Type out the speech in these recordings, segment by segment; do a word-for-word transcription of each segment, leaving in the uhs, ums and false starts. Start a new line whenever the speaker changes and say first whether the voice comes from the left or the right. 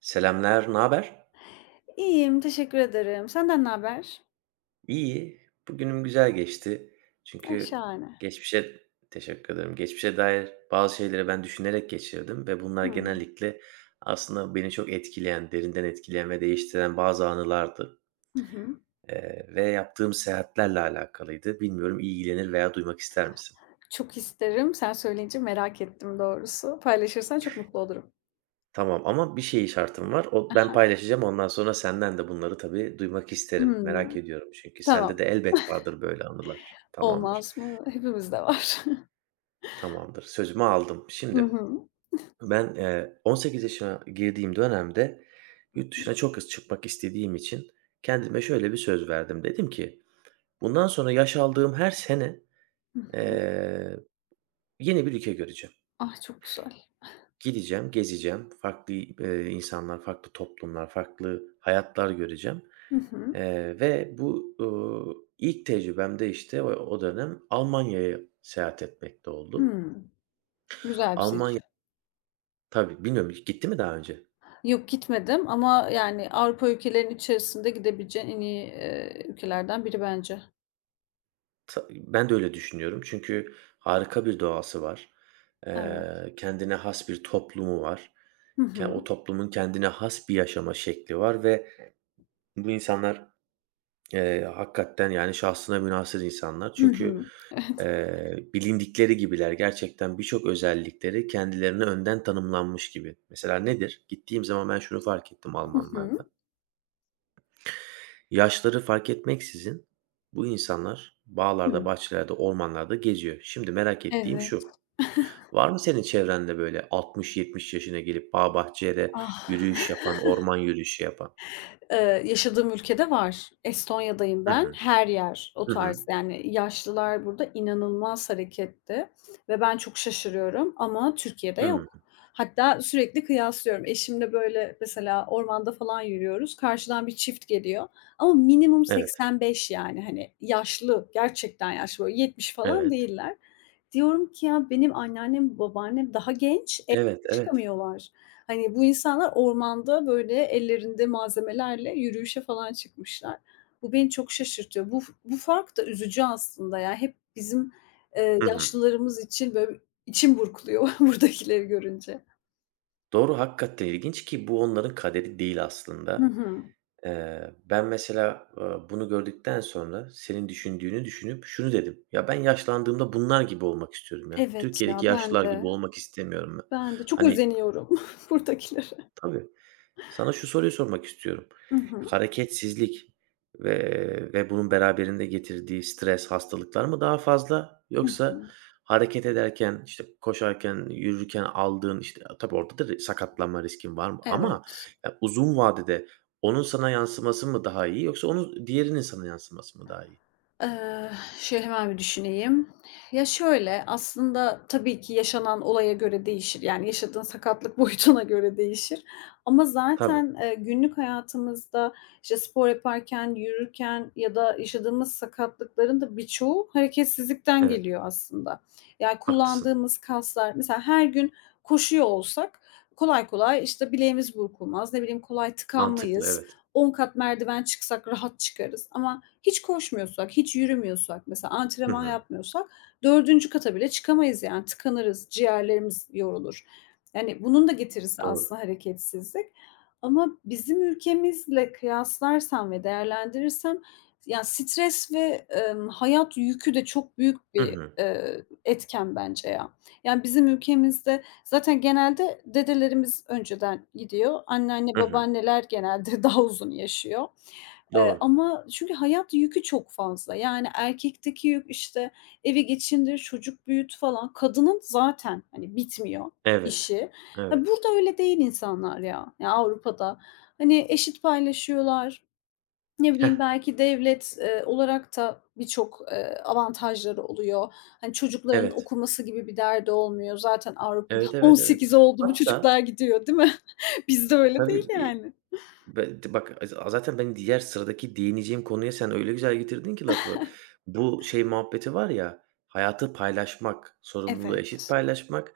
right: Selamlar, ne haber?
left: İyiyim, teşekkür ederim. Senden ne haber?
right: İyi, bugünüm güzel geçti.
left: Ah,
right: Çünkü
left: şahane.
right: geçmişe Teşekkür ederim. Geçmişe dair bazı şeyleri ben düşünerek geçirdim ve bunlar
left: Hımm.
right: genellikle aslında beni çok etkileyen, derinden etkileyen ve değiştiren bazı anılardı.
left: Hı hı.
right: Eee, ve yaptığım seyahatlerle alakalıydı. Bilmiyorum, ilgilenir veya duymak ister misin?
left: Çok isterim. Sen söyleyince merak ettim doğrusu. Paylaşırsan çok mutlu olurum.
right: Tamam ama bir şey şartım var. O, ben
left: Aha. Ha.
right: paylaşacağım. Ondan sonra senden de bunları tabii duymak isterim. Merak ediyorum çünkü sende
left: Tamam.
right: de elbet vardır böyle anılar. Tamamdır.
left: Olmaz mı? Hepimizde var.
right: Tamamdır, sözümü aldım.
left: Hı
right: Şimdi
left: hı.
right: ben, eee, on sekiz yaşına girdiğim dönemde yurt dışına çok hızlı çıkmak istediğim için kendime şöyle bir söz verdim. Dedim ki, "Bundan sonra yaş aldığım her sene,
left: Hı hı.
right: eee, yeni bir ülke göreceğim.
left: Ah, çok güzel.
right: Gideceğim, gezeceğim, farklı, eee, insanlar, farklı toplumlar, farklı hayatlar göreceğim."
left: Hı hı.
right: Eee, ve bu, uuu, ilk tecrübem de işte o o dönem Almanya'ya seyahat etmekte oldu.
left: Hımm. Güzel bir
right: Almanya
left: seçim.
right: Tabii, bilmiyorum, gitti mi daha önce?
left: Yok, gitmedim ama yani Avrupa ülkelerinin içerisinde gidebileceğin en iyi, eee, ülkelerden biri bence.
right: Ta ben de öyle düşünüyorum çünkü harika bir doğası var.
left: Evet.
right: Eee, kendine has bir toplumu var.
left: Hı
right: Ke o
left: hı.
right: toplumun kendine has bir yaşama şekli var ve bu insanlar, eee, hakikaten, yani, şahsına münhasır insanlar.
left: Hı
right: Çünkü,
left: hı. Evet.
right: eee, bilindikleri gibiler. Gerçekten birçok özellikleri kendilerine önden tanımlanmış gibi. Mesela nedir? Gittiğim zaman ben şunu fark ettim
left: Hı hı.
right: Almanlarda. Yaşları fark etmeksizin bu insanlar bağlarda,
left: Hıı.
right: bahçelerde, ormanlarda geziyor. Şimdi merak ettiğim
left: Evet.
right: şu: Var mı senin çevrende böyle altmış yetmiş yaşına gelip bağ bahçede
left: Ah.
right: yürüyüş yapan, orman yürüyüşü yapan?
left: Eee, yaşadığım ülkede var. Estonya'dayım
right: Hı
left: ben.
right: hı.
left: Her yer o
right: Hı hı.
left: tarz, yani, yaşlılar burada inanılmaz hareketli ve ben çok şaşırıyorum ama Türkiye'de
right: Hıı.
left: yok. Hatta sürekli kıyaslıyorum. Eşimle, böyle, mesela ormanda falan yürüyoruz. Karşıdan bir çift geliyor ama minimum
right: Evet,
left: seksen beş yani, hani, yaşlı, gerçekten yaşlı, böyle, yetmiş falan
right: evet.
left: değiller. Diyorum ki ya benim anneannem, babaannem daha genç.
right: Evet, evet.
left: Çıkamıyorlar. Hani, bu insanlar ormanda, böyle, ellerinde malzemelerle yürüyüşe falan çıkmışlar. Bu beni çok şaşırtıyor. Bu bu fark da üzücü aslında ya. Hep bizim, eee,
right: Hı hı.
left: yaşlılarımız için, böyle, içim burkuluyor buradakileri görünce.
right: Doğru, hakikaten ilginç ki bu onların kaderi değil
left: Hı
right: aslında.
left: hı.
right: Eee, ben mesela, eee, bunu gördükten sonra senin düşündüğünü düşünüp şunu dedim: "Ya, ben yaşlandığımda bunlar gibi olmak istiyorum ya.
left: Evet ya,
right: Türkiye'deki
left: ben
right: yaşlılar
left: de.
right: gibi olmak istemiyorum ben."
left: Ben de. Çok
right: Hani
left: özeniyorum buradakilere.
right: Tabii. Sana şu soruyu sormak istiyorum.
left: Hı hı.
right: Hareketsizlik ve ve bunun beraberinde getirdiği stres, hastalıklar mı daha fazla
left: Hı
right: yoksa
left: hı.
right: hareket ederken, işte, koşarken, yürürken aldığın, işte, tabii orada da ri sakatlanma riskin var mı? Ama
left: Evet.
right: ya, uzun vadede onun sana yansıması mı daha iyi yoksa onun diğerinin sana yansıması mı daha iyi?
left: Eee, şöyle hemen bir düşüneyim. Ya, şöyle, aslında tabii ki yaşanan olaya göre değişir. Yani, yaşadığın sakatlık boyutuna göre değişir ama
right: Tabii,
left: zaten, eee, günlük hayatımızda, işte, spor yaparken, yürürken ya da yaşadığımız sakatlıkların da birçoğu hareketsizlikten
right: evet,
left: geliyor aslında. Yani,
right: haklısın.
left: kullandığımız kaslar mesela her gün koşuyor olsak kolay kolay, işte, bileğimiz burkulmaz, ne bileyim, kolay
right: Mantıklı,
left: tıkanmayız.
right: evet.
left: On kat merdiven çıksak rahat çıkarız ama hiç koşmuyorsak, hiç yürümüyorsak, mesela
right: Hı
left: antrenman
right: hı,
left: yapmıyorsak dördüncü kata bile çıkamayız, yani tıkanırız, ciğerlerimiz yorulur. Yani bunun da getirisi
right: doğru.
left: aslında hareketsizlik ama bizim ülkemizle kıyaslarsam ve değerlendirirsem ya stres ve, emm, hayat yükü de çok büyük
right: Hı
left: bir,
right: hı,
left: eee, etken bence ya. Yani bizim ülkemizde zaten genelde dedelerimiz önceden gidiyor. Anneanne,
right: hı hı.
left: babaanneler genelde daha uzun yaşıyor. Eee,
right: Doğru.
left: ama çünkü hayat yükü çok fazla. Yani erkekteki yük, işte, evi geçindir, çocuk büyüt falan. Kadının zaten, hani, bitmiyor
right: Evet,
left: işi. Ha,
right: evet.
left: burada öyle değil insanlar ya, ya Avrupa'da. Hani, eşit paylaşıyorlar. Ne
right: Heh,
left: bileyim, belki devlet, eee, olarak da birçok, eee, avantajları oluyor. Hani, çocukların
right: evet.
left: okuması gibi bir derdi olmuyor. Zaten Avrupa'da
right: Evet, evet, evet.
left: on sekiz oldu mu
right: Hatta
left: çocuklar gidiyor, değil mi? Bizde öyle değil
right: tabii, bir
left: yani.
right: be bak, a zaten ben diğer sıradaki değineceğim konuya sen öyle güzel getirdin ki lafı. Bu şey muhabbeti var ya, hayatı paylaşmak, sorumluluğu eşit
left: Evet.
right: paylaşmak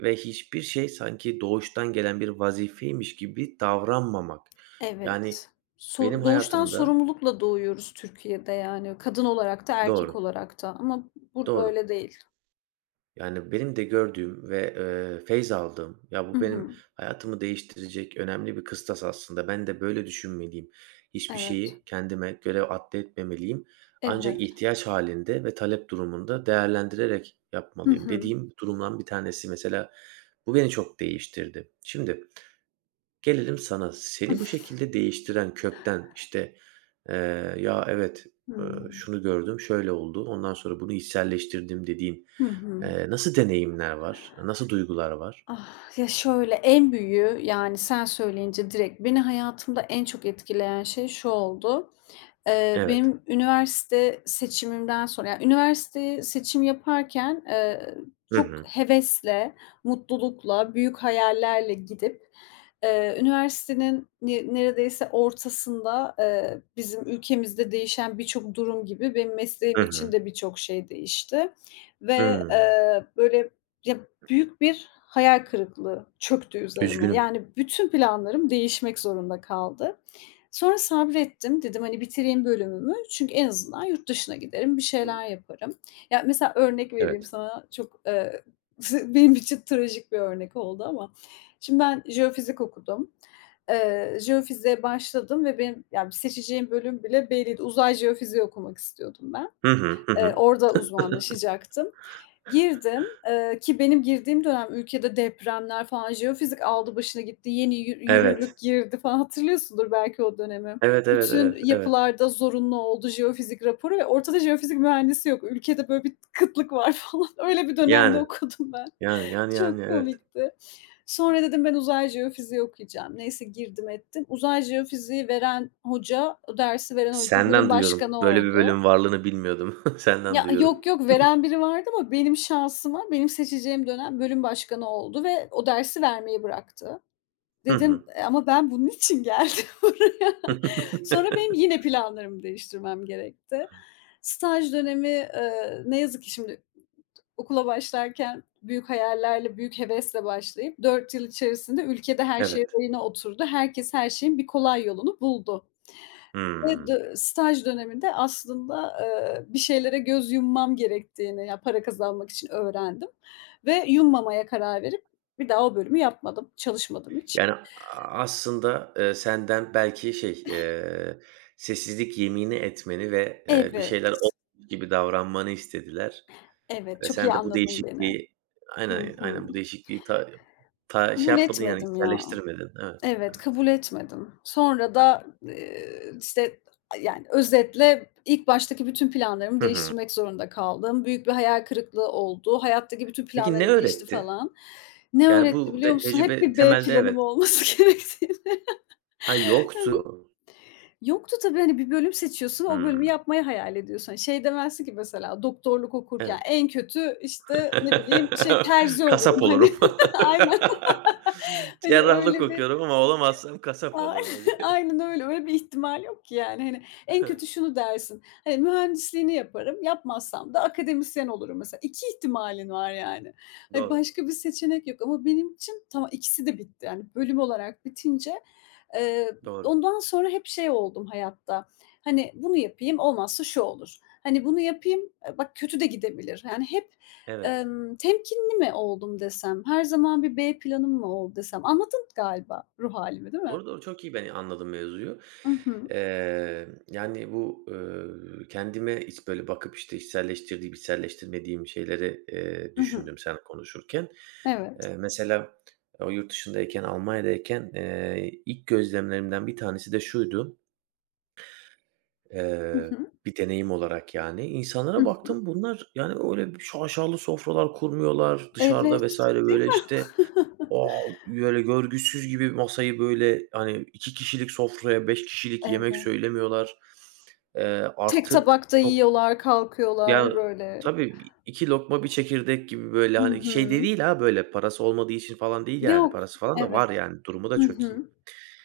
right: ve hiçbir şey sanki doğuştan gelen bir vazifeymiş gibi davranmamak. Yani
left: Evet.
right: benim
left: Sor doğuştan
right: hayatımda
left: sorumlulukla doğuyoruz Türkiye'de, yani kadın olarak da erkek
right: Doğru,
left: olarak da, ama burada öyle
right: doğru.
left: değil.
right: Yani, benim de gördüğüm ve, eee, feyz aldığım, ya,
left: Hı
right: bu benim
left: hı.
right: hayatımı değiştirecek önemli bir kıstas aslında. Ben de böyle düşünmeliyim. Hiçbir
left: Evet.
right: şeyi kendime göre atfetmemeliyim. Ancak
left: Evet.
right: ihtiyaç halinde ve talep durumunda değerlendirerek
left: Hı
right: yapmalıyım
left: hı.
right: dediğim durumdan bir tanesi mesela. Bu beni çok değiştirdi. Şimdi Gelelim sana. Seni bu şekilde değiştiren kökten, işte, eee, "Ya, evet, ııı,
left: Hımm.
right: şunu gördüm, şöyle oldu, ondan sonra bunu içselleştirdim." dediğin,
left: Hı hı.
right: eee, nasıl deneyimler var? Nasıl duygular var?
left: Ah, ya, şöyle, en büyüğü, yani, sen söyleyince direkt beni hayatımda en çok etkileyen şey şu oldu. Eee,
right: Evet.
left: benim üniversite seçimimden sonra ya, üniversite seçim yaparken, eee,
right: Hı
left: çok
right: hı.
left: hevesle, mutlulukla, büyük hayallerle gidip, eee, üniversitenin ne neredeyse ortasında, eee, bizim ülkemizde değişen birçok durum gibi benim
right: Hı
left: mesleğim için
right: hı.
left: de birçok şey değişti ve,
right: Hımm.
left: eee, böyle, ya, büyük bir hayal kırıklığı çöktü üzerime.
right: Üzgünüm.
left: Yani bütün planlarım değişmek zorunda kaldı. Sonra sabrettim. Dedim, hani, bitireyim bölümümü çünkü en azından yurt dışına giderim, bir şeyler yaparım. Ya, mesela örnek vereyim
right: Evet.
left: sana çok, eee, benim için trajik bir örnek oldu ama şimdi ben jeofizik okudum. Eee, jeofiziğe başladım ve benim, yani seçeceğim bölüm bile belliydi. Uzay jeofiziği okumak istiyordum ben.
right: Hı hı. Hı
left: Eee,
right: hı.
left: orada uzmanlaşacaktım. Girdim, eee, ki benim girdiğim dönem ülkede depremler falan, jeofizik aldı başını gitti, yeni yü
right: Evet.
left: yürürlük girdi falan, hatırlıyorsundur belki o dönemi.
right: Evet, evet,
left: Bütün
right: evet, evet.
left: yapılarda zorunlu oldu jeofizik raporu ve ortada jeofizik mühendisi yok. Ülkede böyle bir kıtlık var falan. Öyle bir dönemde
right: Yani,
left: okudum ben.
right: yani, yani, yani,
left: Çok
right: evet.
left: komikti. Sonra dedim ben uzay jeofiziği okuyacağım. Neyse girdim ettim. Uzay jeofiziği veren hoca, o dersi veren hoca
right: Senden
left: bölüm
right: duyuyorum.
left: başkanı
right: Böyle bir
left: oldu.
right: bölüm varlığını bilmiyordum. Senden
left: Ya,
right: duyuyorum.
left: yok, yok veren biri vardı ama benim şansıma benim seçeceğim dönem bölüm başkanı oldu ve o dersi vermeyi bıraktı.
right: Hı
left: Dedim,
right: hı.
left: eee, ama ben bunun için geldim buraya. Sonra benim yine planlarımı değiştirmem gerekti. Staj dönemi, eee, ne yazık ki şimdi okula başlarken büyük hayallerle, büyük hevesle başlayıp dört yıl içerisinde ülkede her şey
right: Evet.
left: rayına oturdu. Herkes her şeyin bir kolay yolunu buldu. Ve
right: Hımm.
left: dö staj döneminde aslında, eee, bir şeylere göz yummam gerektiğini, ya, para kazanmak için öğrendim ve yummamaya karar verip bir daha o bölümü yapmadım, çalışmadım hiç.
right: Yani, a aslında, eee, senden belki şey, eee, sessizlik yemini etmeni ve, eee, bir
left: Evet,
right: şeyler olmamış gibi davranmanı istediler
left: evet,
right: ve
left: çok
right: sen
left: iyi
right: de bu
left: anladın beni.
right: değişikliği
left: Hı
right: Aynen,
left: hı.
right: aynen bu değişikliği ta ta şey
left: Kabul
right: yapmadın, yani
left: etmedim ya.
right: içselleştirmedin. Evet,
left: Evet,
right: evet.
left: kabul etmedim. Sonra da, eee, işte, yani, özetle ilk baştaki bütün planlarımı
right: Hı hı.
left: değiştirmek zorunda kaldım. Büyük bir hayal kırıklığı oldu. Hayattaki bütün
right: Peki ne
left: planlarım değişti
right: öğretti?
left: falan. Ne
right: Yani
left: öğretti
right: bu
left: biliyor
right: de
left: musun? Hep
right: tecrübe
left: bir B
right: temelde
left: planım
right: evet.
left: olması gerektiğini.
right: Ha, yoktu.
left: Evet. Yoktu tabii, hani, bir bölüm seçiyorsun, o bölümü
right: Hımm.
left: yapmayı hayal ediyorsun. Hani, şey demezsin ki mesela doktorluk okurken
right: Evet.
left: en kötü, işte, ne bileyim, şey, terzi olurum,
right: Kasap
left: hani.
right: olurum.
left: Aynen. Hani,
right: Cerrahlık
left: öyle bir
right: okuyorum ama olamazsam kasap
left: A,
right: olurum.
left: aynen öyle. Öyle bir ihtimal yok ki yani. Hani, en kötü şunu dersin: "Hani, mühendisliğini yaparım, yapmazsam da akademisyen olurum." mesela. iki ihtimalin var yani. Hani,
right: Doğru,
left: başka bir seçenek yok ama benim için tamam, ikisi de bitti. Yani bölüm olarak bitince, eee,
right: doğru.
left: ondan sonra hep şey oldum hayatta, hani, bunu yapayım, olmazsa şu olur. Hani, bunu yapayım, eee, bak kötü de gidebilir. Yani hep,
right: Evet.
left: emm, temkinli mi oldum desem, her zaman bir B planım mı oldu desem? Anladın galiba ruh halimi, değil mi?
right: Doğru, doğru. Çok iyi ben anladım mevzuyu.
left: I hı.
right: Eee, yani bu, eee, kendime hiç böyle bakıp, işte, içselleştirdiğim, içselleştirmediğim şeyleri, eee,
left: I hı.
right: düşündüm sen konuşurken.
left: Evet.
right: Eee, mesela o yurt dışındayken, Almanya'dayken, eee, ilk gözlemlerimden bir tanesi de şuydu,
left: Hı
right: eee,
left: hı.
right: bir deneyim olarak yani.
left: Hı
right: İnsanlara
left: hı.
right: baktım bunlar, yani, öyle şaşalı sofralar kurmuyorlar dışarıda
left: Evet,
right: vesaire
left: değil
right: böyle,
left: mi?
right: işte, O! Böyle görgüsüz gibi masayı, böyle, hani, iki kişilik sofraya beş kişilik yemek
left: Evet.
right: söylemiyorlar. Eee,
left: Tek
right: artık
left: tabakta
right: çok
left: yiyorlar,
right: yani
left: kalkıyorlar böyle.
right: Tabii, bi iki lokma bir çekirdek gibi, böyle,
left: Hı
right: hani, şey de
left: hı.
right: değil ha, böyle, parası olmadığı için falan değil yani.
left: Yok.
right: Parası falan da
left: Evet.
right: var yani, durumu da
left: Hı
right: çok iyi.
left: hı.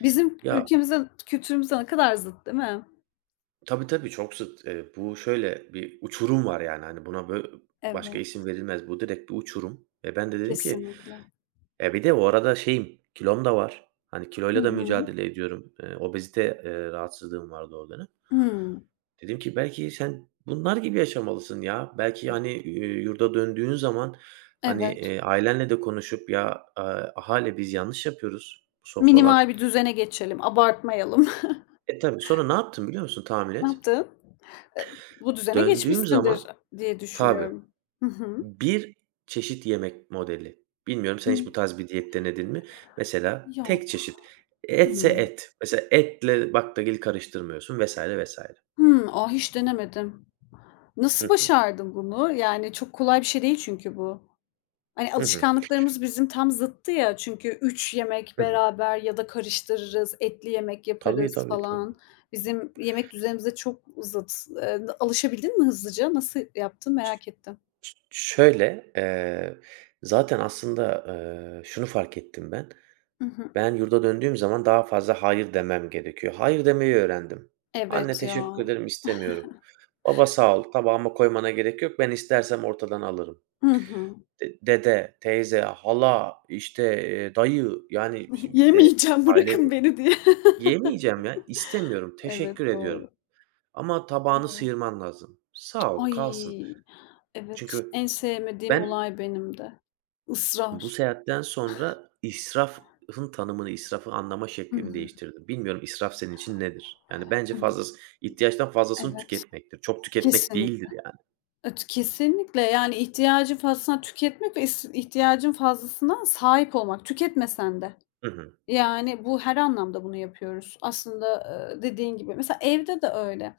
left: Bizim
right: Ya,
left: ülkemizde, kültürümüzle ne kadar zıt, değil mi?
right: tabii, tabii, çok zıt. Eee, bu şöyle bir uçurum var yani, hani, buna bö başka
left: Evet,
right: isim verilmez. Bu direkt bir uçurum. Ve ben de dedim ki
left: kesinlikle.
right: E, bir de o arada şeyim, kilom da var. Hani
left: Hı
right: kiloyla da
left: hı.
right: mücadele ediyorum. Eee, obezite, eee, rahatsızlığım vardı o dönem.
left: Hımm.
right: Dedim ki belki sen bunlar gibi yaşamalısın ya. Belki, hani, eee, yurda döndüğün zaman, hani,
left: Evet.
right: eee, ailenle de konuşup ya, aaa, "Ahale biz yanlış yapıyoruz bu sofralar."
left: Minimal bir düzene geçelim, abartmayalım.
right: E, tabii. Sonra ne yaptım biliyor musun, tahmin
left: Ne
right: et?
left: yaptın? Eee, bu düzene
right: Döndüğüm
left: geçmişsindir
right: zaman
left: diye
right: Tabii.
left: düşünüyorum. Hı hı.
right: Bir Çeşit yemek modeli. Bilmiyorum, sen
left: Imm,
right: hiç bu tarz bir diyet denedin mi? Mesela tek
left: yok.
right: çeşit. Etse
left: Hımm.
right: et. Mesela etle baklagili karıştırmıyorsun vesaire vesaire.
left: Hımm. A, hiç denemedim.
right: Hı
left: Nasıl
right: hı.
left: başardın bunu? Yani çok kolay bir şey değil çünkü bu. Hani
right: Hı hı.
left: alışkanlıklarımız bizim tam zıttı ya, çünkü üç yemek
right: Hı hı.
left: beraber ya da karıştırırız, etli yemek
right: Tabii,
left: yaparız
right: tabii, tabii.
left: falan. Bizim yemek düzenimize çok zıt. Eee, alışabildin mi hızlıca? Nasıl yaptın, merak ettim.
right: Ş şöyle, eee, zaten aslında, eee, şunu fark ettim ben.
left: Hı hı.
right: Ben yurda döndüğüm zaman daha fazla hayır demem gerekiyor. Hayır demeyi öğrendim. "Anne
left: Evet ya.
right: teşekkür ederim, istemiyorum." "Baba sağ ol, tabağıma koymana gerek yok. Ben istersem ortadan alırım."
left: Hı hı.
right: De dede, teyze, hala, işte, eee, dayı, yani, şimdi bir de
left: Yemeyeceğim,
right: aile
left: bırakın beni diye.
right: Yemeyeceğim ya, istemiyorum,
left: Evet,
right: teşekkür ediyorum
left: doğru.
right: ama tabağını
left: Evet.
right: sıyırman lazım. Sağ ol, kalsın.
left: Ay, evet,
right: Çünkü
left: en sevmediğim
right: ben
left: olay benim de.
right: bu
left: Israr.
right: seyahatten sonra israfın tanımını, israfı anlama
left: Hı
right: şeklimi
left: hı.
right: değiştirdim. Bilmiyorum, israf senin için nedir? Yani bence fazlası ihtiyaçtan fazlasını
left: Evet.
right: tüketmektir. Çok tüketmek
left: Kesinlik
right: değildir yani.
left: et Kesinlikle, yani, ihtiyacın fazlasına tüketmek ve is ihtiyacın fazlasına sahip olmak, tüketmesen de.
right: Hı hı.
left: Yani, bu her anlamda bunu yapıyoruz. Aslında, eee, dediğin gibi mesela evde de öyle.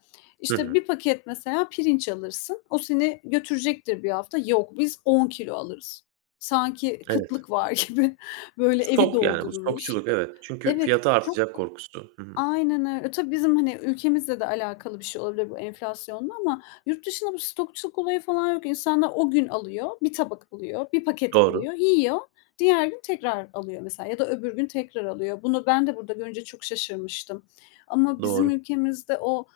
right: Hı
left: İşte,
right: hı.
left: bir paket mesela pirinç alırsın, o seni götürecektir bir hafta. Yok, biz on kilo alırız. Sanki
right: Evet.
left: kıtlık var gibi böyle evi
right: Stok yani, bu
left: doldururuz.
right: stokçuluk, evet. Çünkü
left: Evet,
right: fiyatı
left: çok.
right: artacak korkusu. Hı hı.
left: Aynen öyle. E, tabii bizim, hani, ülkemizle de alakalı bir şey olabilir bu enflasyonla, ama yurt dışında bu stokçuluk olayı falan yok. İnsanlar o gün alıyor, bir tabak alıyor, bir paket
right: Doğru,
left: alıyor, yiyor, diğer gün tekrar alıyor mesela ya da öbür gün tekrar alıyor. Bunu ben de burada görünce çok şaşırmıştım ama bizim
right: doğru.
left: ülkemizde o,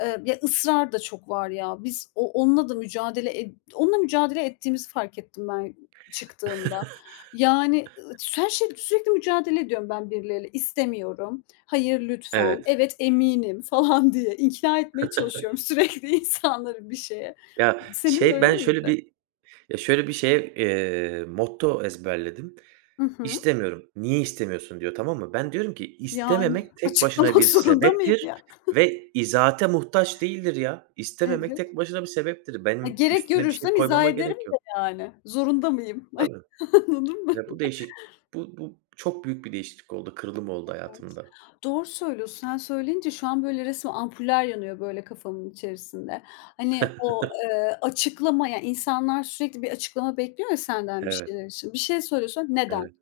left: eee, ya, ısrar da çok var ya. Biz o onunla da mücadele ed onunla mücadele ettiğimizi fark ettim ben çıktığımda. Yani, ııı, her şey sürekli mücadele ediyorum ben birileriyle. İstemiyorum. "Hayır, lütfen.
right: Evet.
left: Evet, eminim." falan diye ikna etmeye çalışıyorum sürekli insanları bir şeye.
right: Ya,
left: Senin de
right: şey,
left: öyle
right: ben şöyle
left: miydi?
right: bir Ya, şöyle bir şeye, eee, motto ezberledim.
left: Hı hı.
right: "İstemiyorum. Niye istemiyorsun?" diyor, tamam mı? Ben diyorum ki
left: Yani
right: istememek tek başına
left: açıklamak
right: bir
left: zorunda mıyım
right: sebeptir
left: ya?
right: ve izahate muhtaç değildir ya. İstememek
left: Evet.
right: tek başına bir sebeptir.
left: Ha,
right: Benim
left: gerek
right: üstüne bir şey
left: görürsem izah
right: koymama
left: ederim
right: gerek
left: de
right: yok.
left: yani. Zorunda mıyım?
right: Tabii.
left: Anladın mı?
right: Ya, bu değişik bu bu çok büyük bir değişiklik oldu, kırılım oldu
left: Evet.
right: hayatımda.
left: Doğru söylüyorsun. Sen söyleyince şu an böyle resmen ampuller yanıyor böyle kafamın içerisinde. Hani o, eee, açıklama, ya, insanlar sürekli bir açıklama bekliyor ya senden bir
right: Evet,
left: şeyler için. Bir şey söylüyorsun, "Neden?"
right: evet.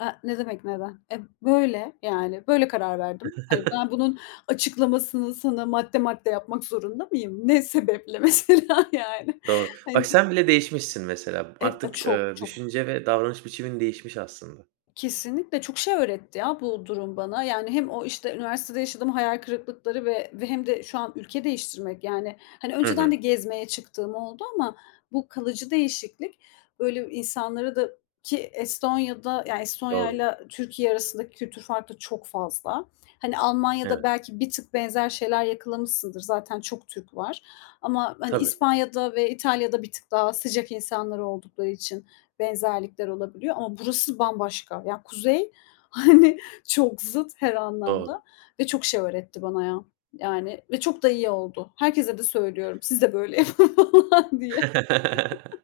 left: Eee, ne demek neden? E, böyle, yani, böyle karar verdim. Hani, ben bunun açıklamasını sana madde madde yapmak zorunda mıyım? Ne sebeple, mesela, yani?
right: Doğru.
left: Hani,
right: Bak sen bile değişmişsin mesela.
left: ev a
right: Artık,
left: çok,
right: eee,
left: çok.
right: düşünce ve davranış biçimin değişmiş aslında.
left: Kesinlikle çok şey öğretti ya bu durum bana. Yani hem o, işte, üniversitede yaşadığım hayal kırıklıkları ve ve hem de şu an ülke değiştirmek, yani, hani,
right: Hı
left: önceden de
right: hı.
left: gezmeye çıktığım oldu ama bu kalıcı değişiklik, böyle, insanları da ki Estonya'da, yani Estonya
right: Doğru.
left: ile Türkiye arasındaki kültür farkı çok fazla. Hani, Almanya'da
right: Evet,
left: belki bir tık benzer şeyler yakalamışsındır, zaten çok Türk var ama, hani,
right: tabii,
left: İspanya'da ve İtalya'da bir tık daha sıcak insanlar oldukları için benzerlikler olabiliyor, ama burası bambaşka. Yani kuzey, hani, çok zıt her
right: doğru.
left: anlamda, ve çok şey öğretti bana ya. Yani ve çok da iyi oldu. Herkese de söylüyorum, siz de böyle yapın falan diye.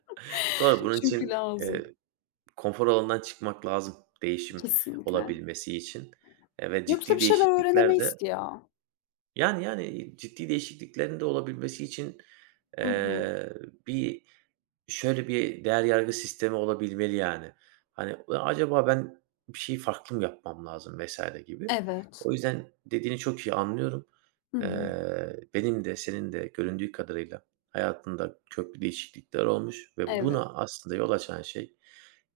right: Doğru, bunun
left: Çünkü
right: için,
left: lazım.
right: eee, konfor alanından çıkmak lazım, değişim
left: Kesinlikle.
right: olabilmesi için, eee, ve
left: Yoksa
right: ciddi
left: bir şeyler
right: değişiklikler
left: öğrenemeyiz
right: de
left: ki ya.
right: Yani, yani, ciddi değişikliklerin de olabilmesi için,
left: Hı hı.
right: eee, bir şöyle bir değer yargı sistemi olabilmeli yani. Hani, "Ya, acaba ben bir şey farklı mı yapmam lazım?" vesaire gibi.
left: Evet.
right: O yüzden dediğini çok iyi anlıyorum.
left: Hı hı.
right: Eee, benim de senin de göründüğü kadarıyla hayatında köklü değişiklikler olmuş ve
left: Evet.
right: buna aslında yol açan şey,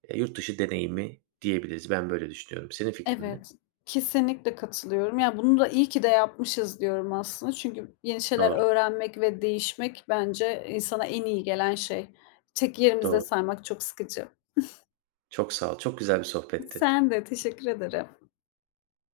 right: eee, yurt dışı deneyimi diyebiliriz. Ben böyle düşünüyorum. Senin fikrin ne?
left: Evet, kesinlikle katılıyorum. Ya, bunu da iyi ki de yapmışız diyorum aslında. Çünkü yeni şeyler
right: Doğru,
left: öğrenmek ve değişmek bence insana en iyi gelen şey. Tek yerimizde
right: doğru.
left: saymak çok sıkıcı.
right: Çok sağ ol. Çok güzel bir sohbetti.
left: Sen de, teşekkür ederim.